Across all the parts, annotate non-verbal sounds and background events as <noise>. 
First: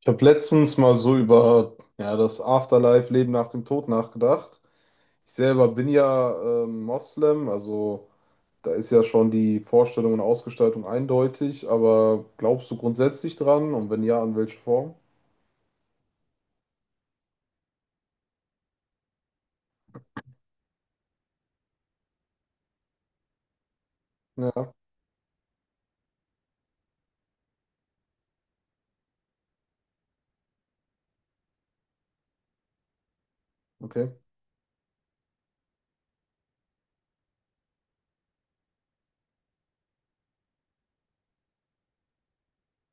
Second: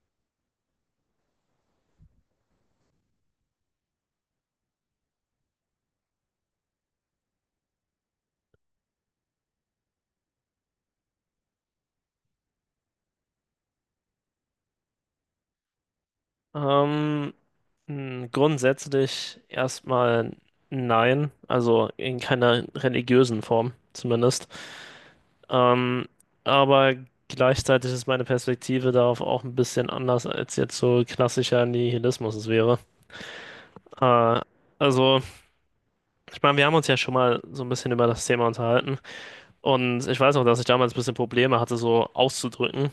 Ich habe letztens mal so über ja, das Afterlife, Leben nach dem Tod nachgedacht. Ich selber bin ja Moslem, also da ist ja schon die Vorstellung und Ausgestaltung eindeutig, aber glaubst du grundsätzlich dran? Und wenn ja, an welche Form? Ähm, grundsätzlich erstmal nein, also in keiner religiösen Form zumindest. Ja, Ähm, aber gleichzeitig ist meine Perspektive darauf auch ein bisschen anders, als jetzt so klassischer Nihilismus es wäre. okay. Äh, also, ich meine, wir haben uns ja schon mal so ein bisschen über das Thema unterhalten und ich weiß noch, dass ich damals ein bisschen Probleme hatte, so auszudrücken,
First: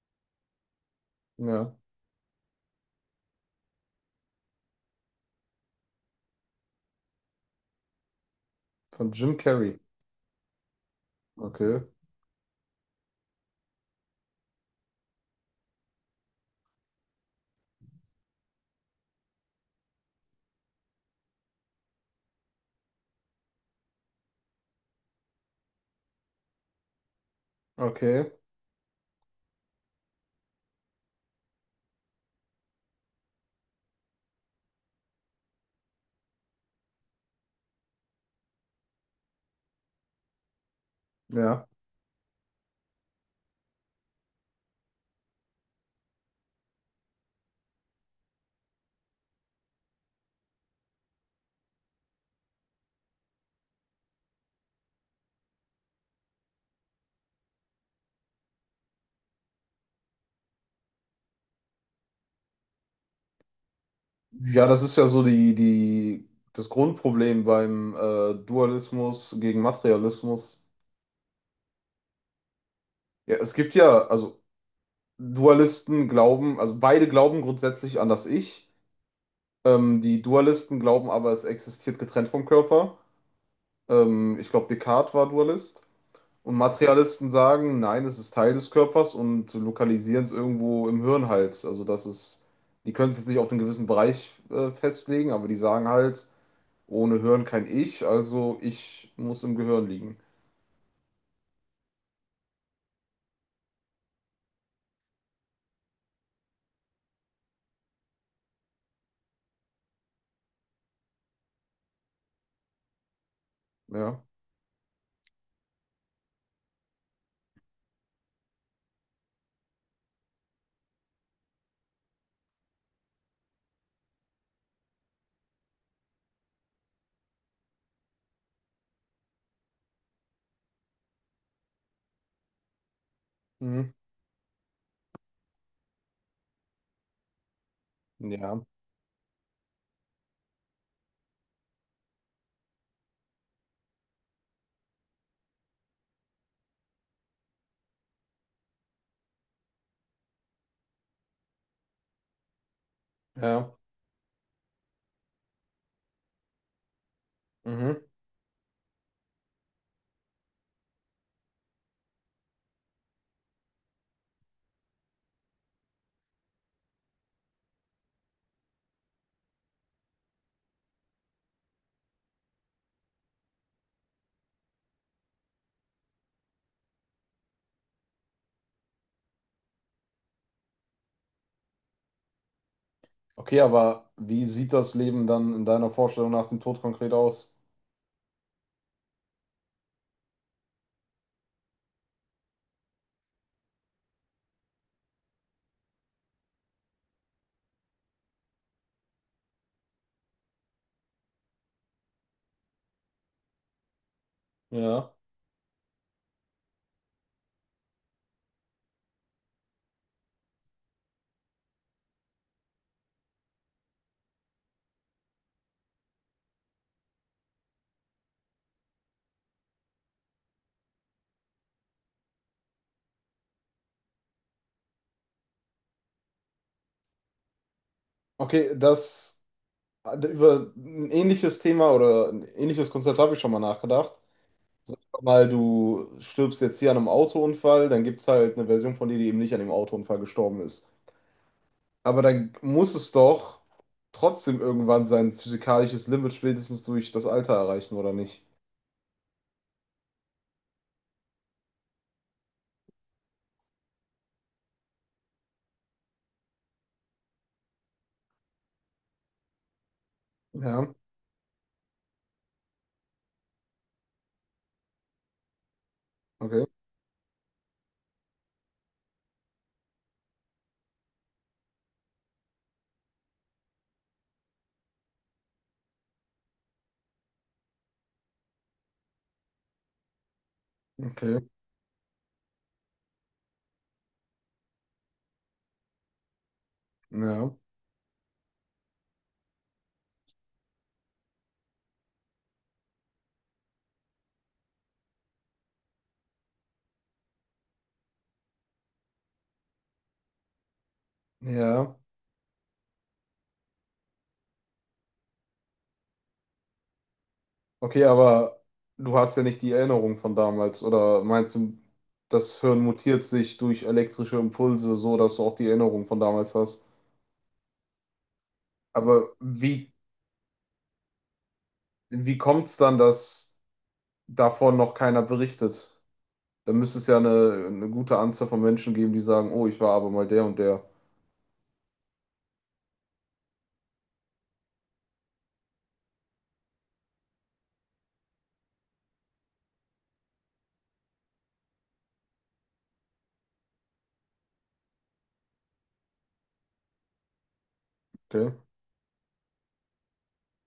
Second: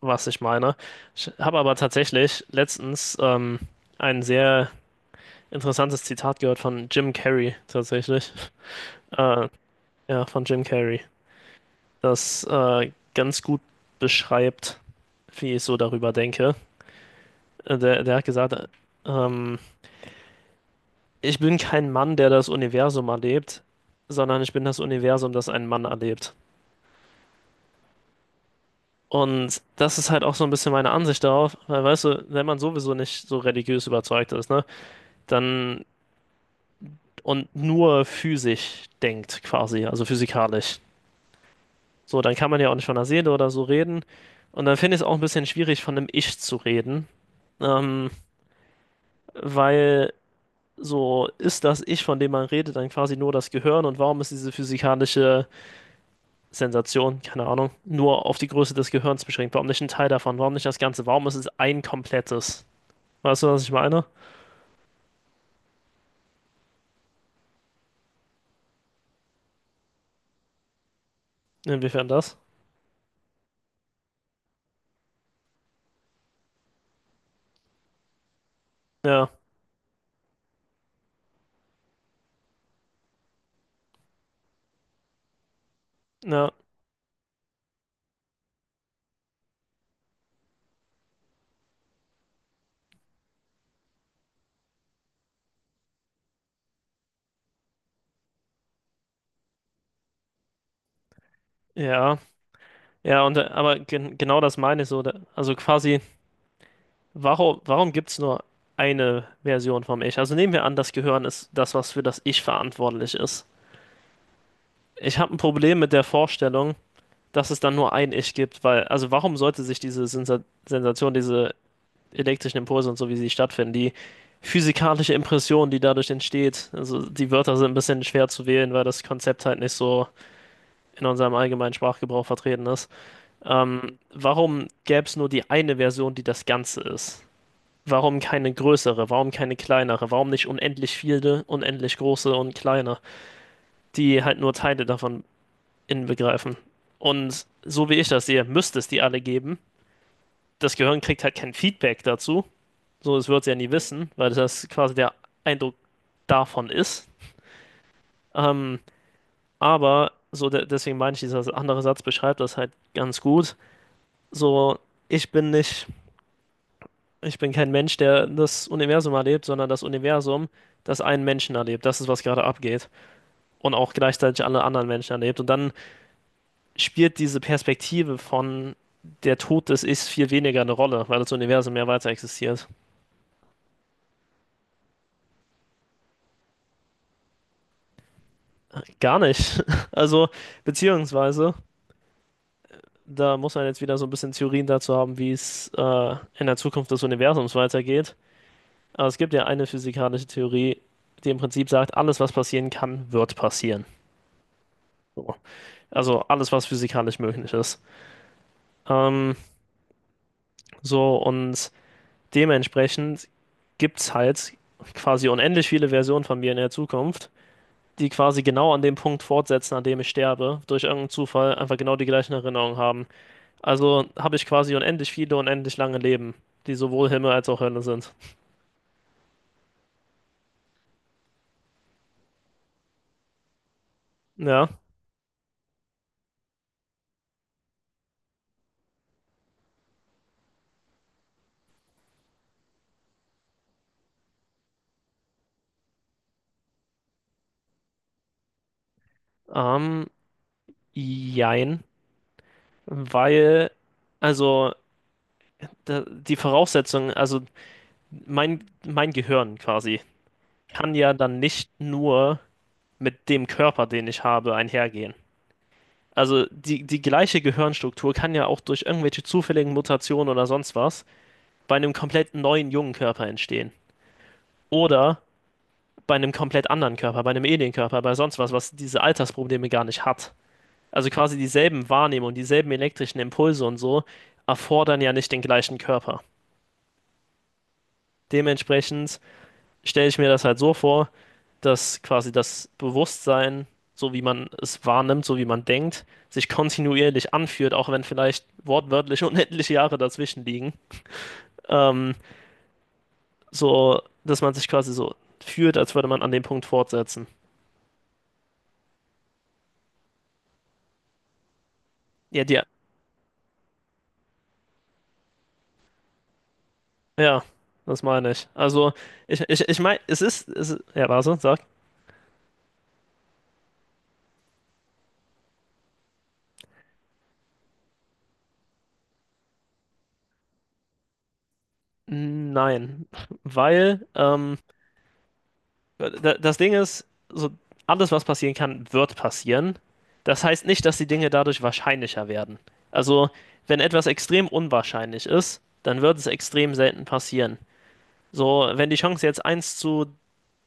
was ich meine. Ich habe Ja, aber tatsächlich letztens einen sehr interessantes Zitat gehört von Jim Carrey tatsächlich. von Jim Äh, Carrey. ja, von Jim Carrey. Okay, Das ganz gut beschreibt, wie ich so darüber denke. Der hat gesagt, ähm, ich bin kein Mann, der das Universum erlebt, sondern ich bin das Universum, das einen Mann erlebt. okay, Und das ist halt auch so ein bisschen meine Ansicht darauf, weil weißt du, wenn man sowieso nicht so religiös überzeugt ist, ne, dann und nur physisch denkt quasi, also physikalisch. ja. So, dann kann man ja auch nicht von der Seele oder so reden. Und dann finde ich es auch ein bisschen schwierig, von einem Ich zu reden. Ähm, Weil so ist das Ich, von dem man redet, dann quasi nur das Gehirn. Und warum ist diese physikalische Sensation, keine Ahnung, nur auf die Größe des Gehirns beschränkt? Warum nicht ein Teil davon? Warum nicht das Ganze? Warum ist es ein komplettes? Weißt du, was ich meine? Ja, das ist ja so das Grundproblem beim Dualismus gegen Materialismus. Inwiefern das? Ja, es gibt ja, also Dualisten glauben, also beide glauben grundsätzlich an das Ich. Ja, Die Dualisten glauben aber, es existiert getrennt vom Körper. Ich glaube, Descartes war Dualist. ja, Und Materialisten sagen, nein, es ist Teil des Körpers und lokalisieren es irgendwo im Hirn halt. Also das ist, die können es jetzt nicht auf einen gewissen Bereich festlegen, aber die sagen halt, ohne Hirn kein Ich, also ich muss im Gehirn liegen. ja. Ja, und aber genau das meine ich so. Also quasi. Warum gibt es nur eine Version vom Ich? Also nehmen wir an, das Gehirn ist das, was für das Ich verantwortlich ist. Ja. Ich habe ein Problem mit der Vorstellung, dass es dann nur ein Ich gibt, weil, also warum sollte sich diese Sensa Sensation, diese elektrischen Impulse und so, wie sie stattfinden, die physikalische Impression, die dadurch entsteht, also die Wörter sind ein bisschen schwer zu wählen, weil das Konzept halt nicht so in unserem allgemeinen Sprachgebrauch vertreten ist. Mhm. Warum gäbe es nur die eine Version, die das Ganze ist? Warum keine Ja. größere? Warum keine kleinere? Warum nicht unendlich viele, unendlich große und kleine, die halt nur Teile davon inbegreifen? Und so wie ich das sehe, müsste es die alle geben. Das Gehirn kriegt halt kein Feedback dazu. So, es wird es ja nie Ja. wissen, weil das quasi der Eindruck davon ist. Mhm. Ähm, aber so, de deswegen meine ich, dieser andere Satz beschreibt das halt ganz gut. So, ich bin nicht, ich bin kein Mensch, der das Universum erlebt, sondern das Universum, das einen Menschen erlebt. Das ist, was gerade abgeht. Und auch gleichzeitig alle anderen Menschen erlebt. Und dann spielt diese Perspektive von der Tod des Ichs viel weniger eine Rolle, weil das Universum mehr weiter existiert. Okay, aber wie sieht das Leben dann in deiner Vorstellung nach dem Tod konkret aus? Gar nicht. <laughs> Also, beziehungsweise, da muss man jetzt wieder so ein bisschen Theorien dazu haben, wie es in der Zukunft des Universums weitergeht. Aber es gibt ja eine physikalische Theorie, die im Prinzip sagt, alles, was passieren kann, wird passieren. Ja. So. Also alles, was physikalisch möglich ist. Ähm, so, und Dementsprechend gibt es halt quasi unendlich viele Versionen von mir in der Zukunft, die quasi genau an dem Punkt fortsetzen, an dem ich sterbe, durch irgendeinen Zufall einfach genau die gleichen Erinnerungen haben. Also habe ich quasi unendlich viele, unendlich lange Leben, die sowohl Himmel als auch Hölle sind. Okay, das über ein ähnliches Thema oder ein ähnliches Konzept habe ich schon mal nachgedacht. Ja, Sag mal, du stirbst jetzt hier an einem Autounfall, dann gibt es halt eine Version von dir, die eben nicht an dem Autounfall gestorben ist. Aber dann muss es doch trotzdem irgendwann sein physikalisches Limit spätestens durch das Alter erreichen, oder nicht? ähm, jein, weil, also die Voraussetzung, also mein Gehirn quasi, Ja, kann ja dann nicht nur mit dem Körper, den ich habe, einhergehen. Also okay, die gleiche Gehirnstruktur kann ja auch durch irgendwelche zufälligen Mutationen oder sonst was bei einem komplett neuen jungen Körper entstehen. Oder bei einem komplett anderen Körper, bei einem Alienkörper, bei sonst was, was diese Altersprobleme gar nicht hat. Also quasi okay, dieselben Wahrnehmungen, dieselben elektrischen Impulse und so erfordern ja nicht den gleichen Körper. ja, Dementsprechend stelle ich mir das halt so vor, dass quasi das Bewusstsein, so wie man es wahrnimmt, so wie man denkt, sich kontinuierlich anfühlt, auch wenn vielleicht wortwörtlich <laughs> unendliche Jahre dazwischen liegen. ja. Ähm, so, dass man sich quasi so fühlt, als würde man an dem Punkt fortsetzen. Okay, aber du hast ja nicht die Erinnerung von damals, oder meinst du, Ja, das die, Hirn mutiert sich durch elektrische Impulse so, dass du auch die Erinnerung von damals hast? ja, das meine ich. Also, Aber ich wie, meine, es, ist- ja, warte, sag. wie kommt es dann, dass davon noch keiner berichtet? Da müsste es ja eine gute Anzahl von Menschen geben, die sagen, oh, ich war aber mal der und der. Nein, weil, Da- das Ding ist, so alles, was passieren kann, wird passieren. Das heißt nicht, dass die Dinge dadurch wahrscheinlicher werden. Also, wenn etwas extrem unwahrscheinlich ist, dann wird es extrem selten passieren. Okay. So, wenn die Chancen jetzt eins zu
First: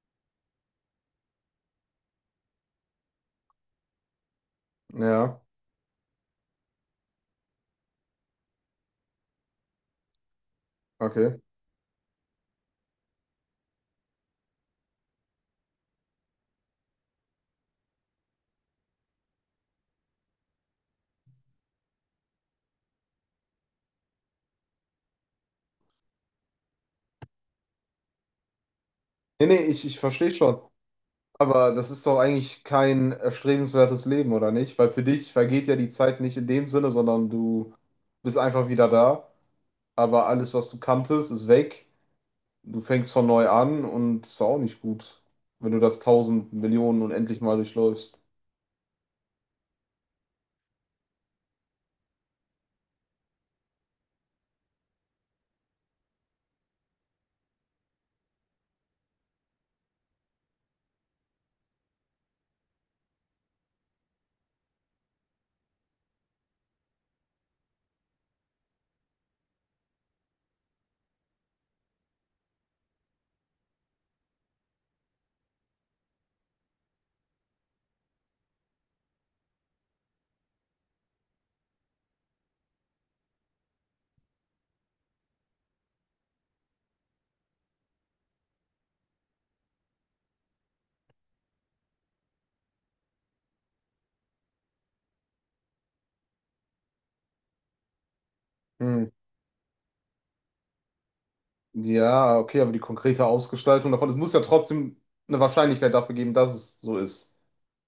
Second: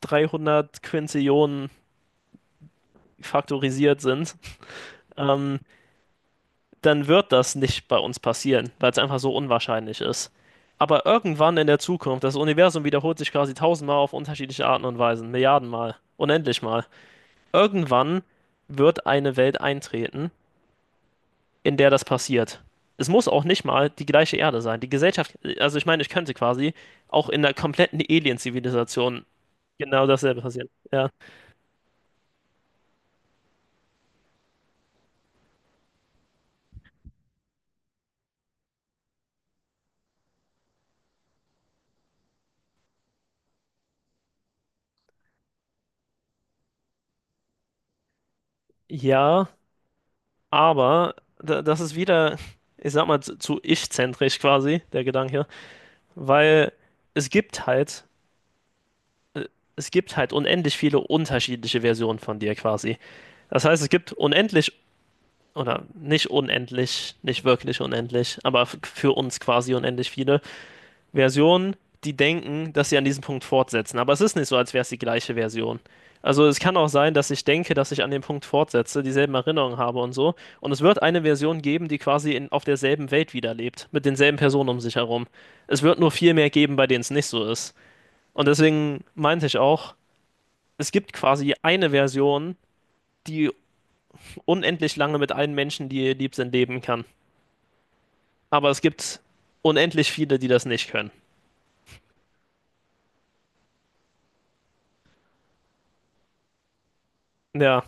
300 Quintillionen faktorisiert sind, Ja, ähm, dann wird das nicht bei uns passieren, weil es einfach so unwahrscheinlich ist. Aber okay. irgendwann in der Zukunft, das Universum wiederholt sich quasi tausendmal auf unterschiedliche Arten und Weisen, Milliardenmal, unendlich mal. Irgendwann wird eine Welt eintreten, in der das passiert. Es muss auch nicht mal die gleiche Erde sein. Die Gesellschaft, also ich meine, ich könnte quasi auch in der kompletten Alien-Zivilisation Nee, nee, ich genau verstehe dasselbe schon. passieren. Ja, Aber das ist doch eigentlich kein erstrebenswertes Leben, oder nicht? Weil für dich vergeht ja die Zeit nicht in dem Sinne, sondern du bist einfach wieder da. Aber alles, was du kanntest, ist weg. Du fängst von neu an und ist auch nicht gut, wenn du das tausend Millionen unendlich mal durchläufst. ja, aber da, das ist wieder, ich sag mal, zu ich-zentrisch quasi, der Gedanke, weil es gibt halt, äh, es gibt halt unendlich viele unterschiedliche Versionen von dir quasi. Das heißt, es gibt unendlich oder nicht unendlich, nicht wirklich unendlich, aber für uns quasi unendlich viele Versionen, die denken, dass sie an diesem Punkt fortsetzen. Aber es ist nicht so, als wäre es die gleiche Version. Also es kann auch sein, dass ich denke, dass ich an dem Punkt fortsetze, dieselben Erinnerungen habe und so. Und es wird eine Version geben, die quasi in, auf derselben Welt wiederlebt, mit denselben Personen um sich herum. Es wird nur viel mehr geben, bei denen es nicht so ist. Und deswegen meinte ich auch, es gibt quasi eine Version, die unendlich lange mit allen Menschen, die ihr lieb sind, leben kann. Aber es Hm. gibt unendlich viele, die das nicht können. Ja, okay, aber die konkrete Ausgestaltung davon, es muss ja trotzdem eine Wahrscheinlichkeit dafür geben, dass es so ist. Ja,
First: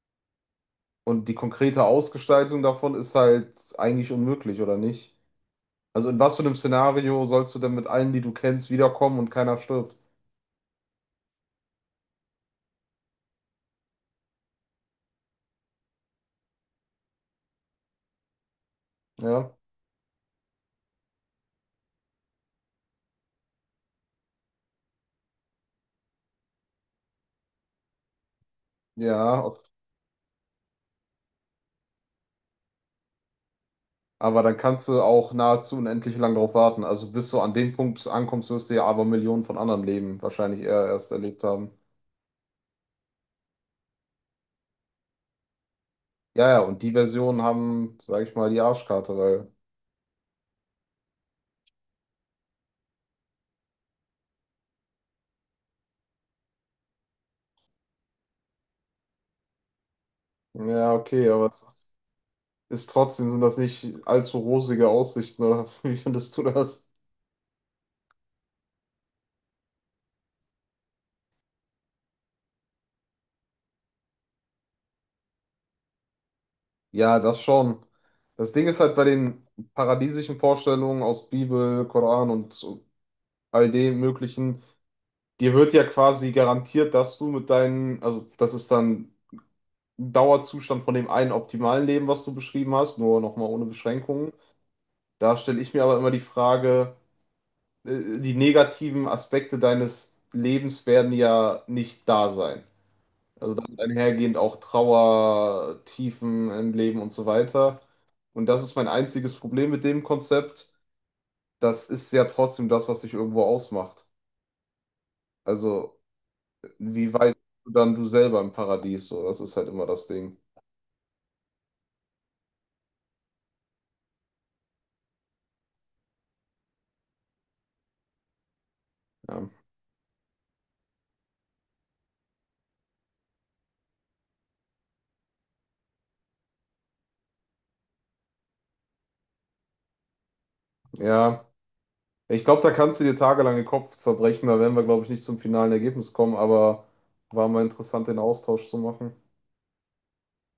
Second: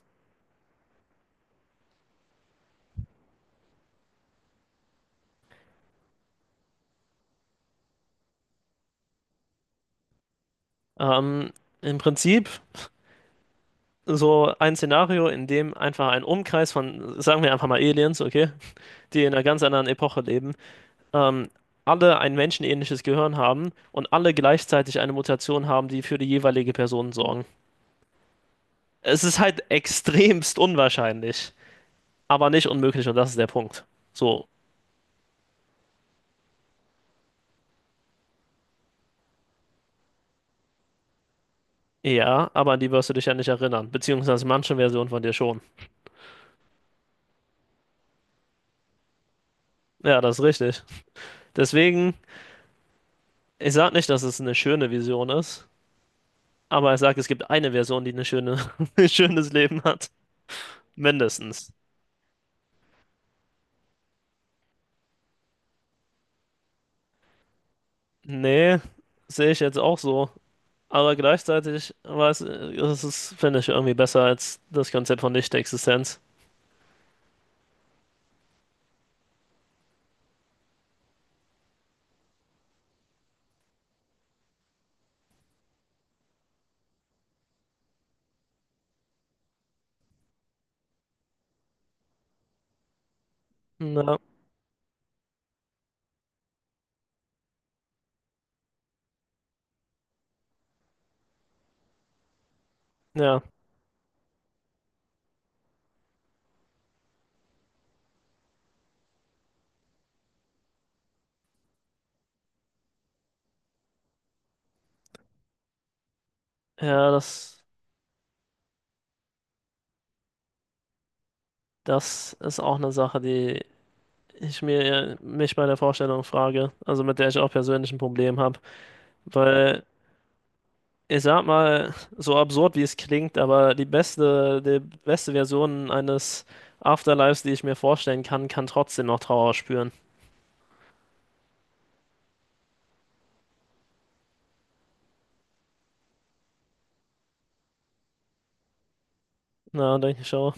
Und die konkrete Ausgestaltung davon ist halt eigentlich unmöglich, oder nicht? Also in was für einem Szenario sollst du denn mit allen, die du kennst, wiederkommen und keiner stirbt? ähm, im Prinzip so ein Szenario, in dem einfach ein Umkreis von, sagen wir einfach mal Aliens, okay, die in einer Ja, ganz anderen Epoche leben, ähm, alle ein menschenähnliches Gehirn haben und alle gleichzeitig eine Mutation haben, die für die jeweilige Person sorgen. Es ist ja, ok- halt extremst unwahrscheinlich, aber nicht unmöglich und das ist der Punkt. aber So, dann kannst du auch nahezu unendlich lang drauf warten. Also bis du an dem Punkt ankommst, wirst du ja aber Millionen von anderen Leben wahrscheinlich eher erst erlebt haben. ja, aber an die wirst du dich ja nicht erinnern, beziehungsweise manche Version von dir schon. Ja, ja, und die Versionen haben, sag ich mal, die Arschkarte, weil. Ja, das ist richtig. Deswegen ich sag nicht, dass es eine schöne Vision ist, aber ich sag, es gibt eine Version, die eine schöne, <laughs> ein schönes Leben hat. Ja, okay, aber es Mindestens. ist ist trotzdem, sind das nicht allzu rosige Aussichten, oder <laughs> wie findest du das? Nee, sehe ich jetzt auch so. Aber gleichzeitig weiß, das ist, finde ich, irgendwie besser als das Konzept von Nichtexistenz. Ja, das schon. Das Ding ist halt bei den paradiesischen Vorstellungen aus Bibel, Koran und so all dem möglichen, dir wird ja quasi garantiert, dass du mit deinen, also das ist dann ein Dauerzustand von dem einen optimalen Leben, was du beschrieben hast, nur nochmal ohne Na, Beschränkungen. Da stelle ich mir aber immer die Frage, die negativen Aspekte deines Lebens werden ja nicht da sein. ja. Also damit einhergehend auch Trauer, Tiefen im Leben und so weiter. Und das ist mein einziges Problem mit dem Konzept. Das ist ja trotzdem das, was sich irgendwo ausmacht. Also Ja, wie weit bist das, du dann du selber im Paradies? So, das ist halt immer das Ding. das ist auch eine Sache, die ich mir mich bei der Vorstellung frage. Also mit der ich auch persönlich ein Problem habe. Ja, Weil ich sag mal, so absurd wie es klingt, aber die beste Version eines Afterlives, die ich mir vorstellen kann, kann trotzdem noch Trauer spüren. ja. Ich glaube, da kannst du dir tagelang den Kopf zerbrechen. Da werden wir, glaube ich, nicht zum finalen Ergebnis kommen, aber war mal interessant, den Austausch zu machen. Na, denke ich schon.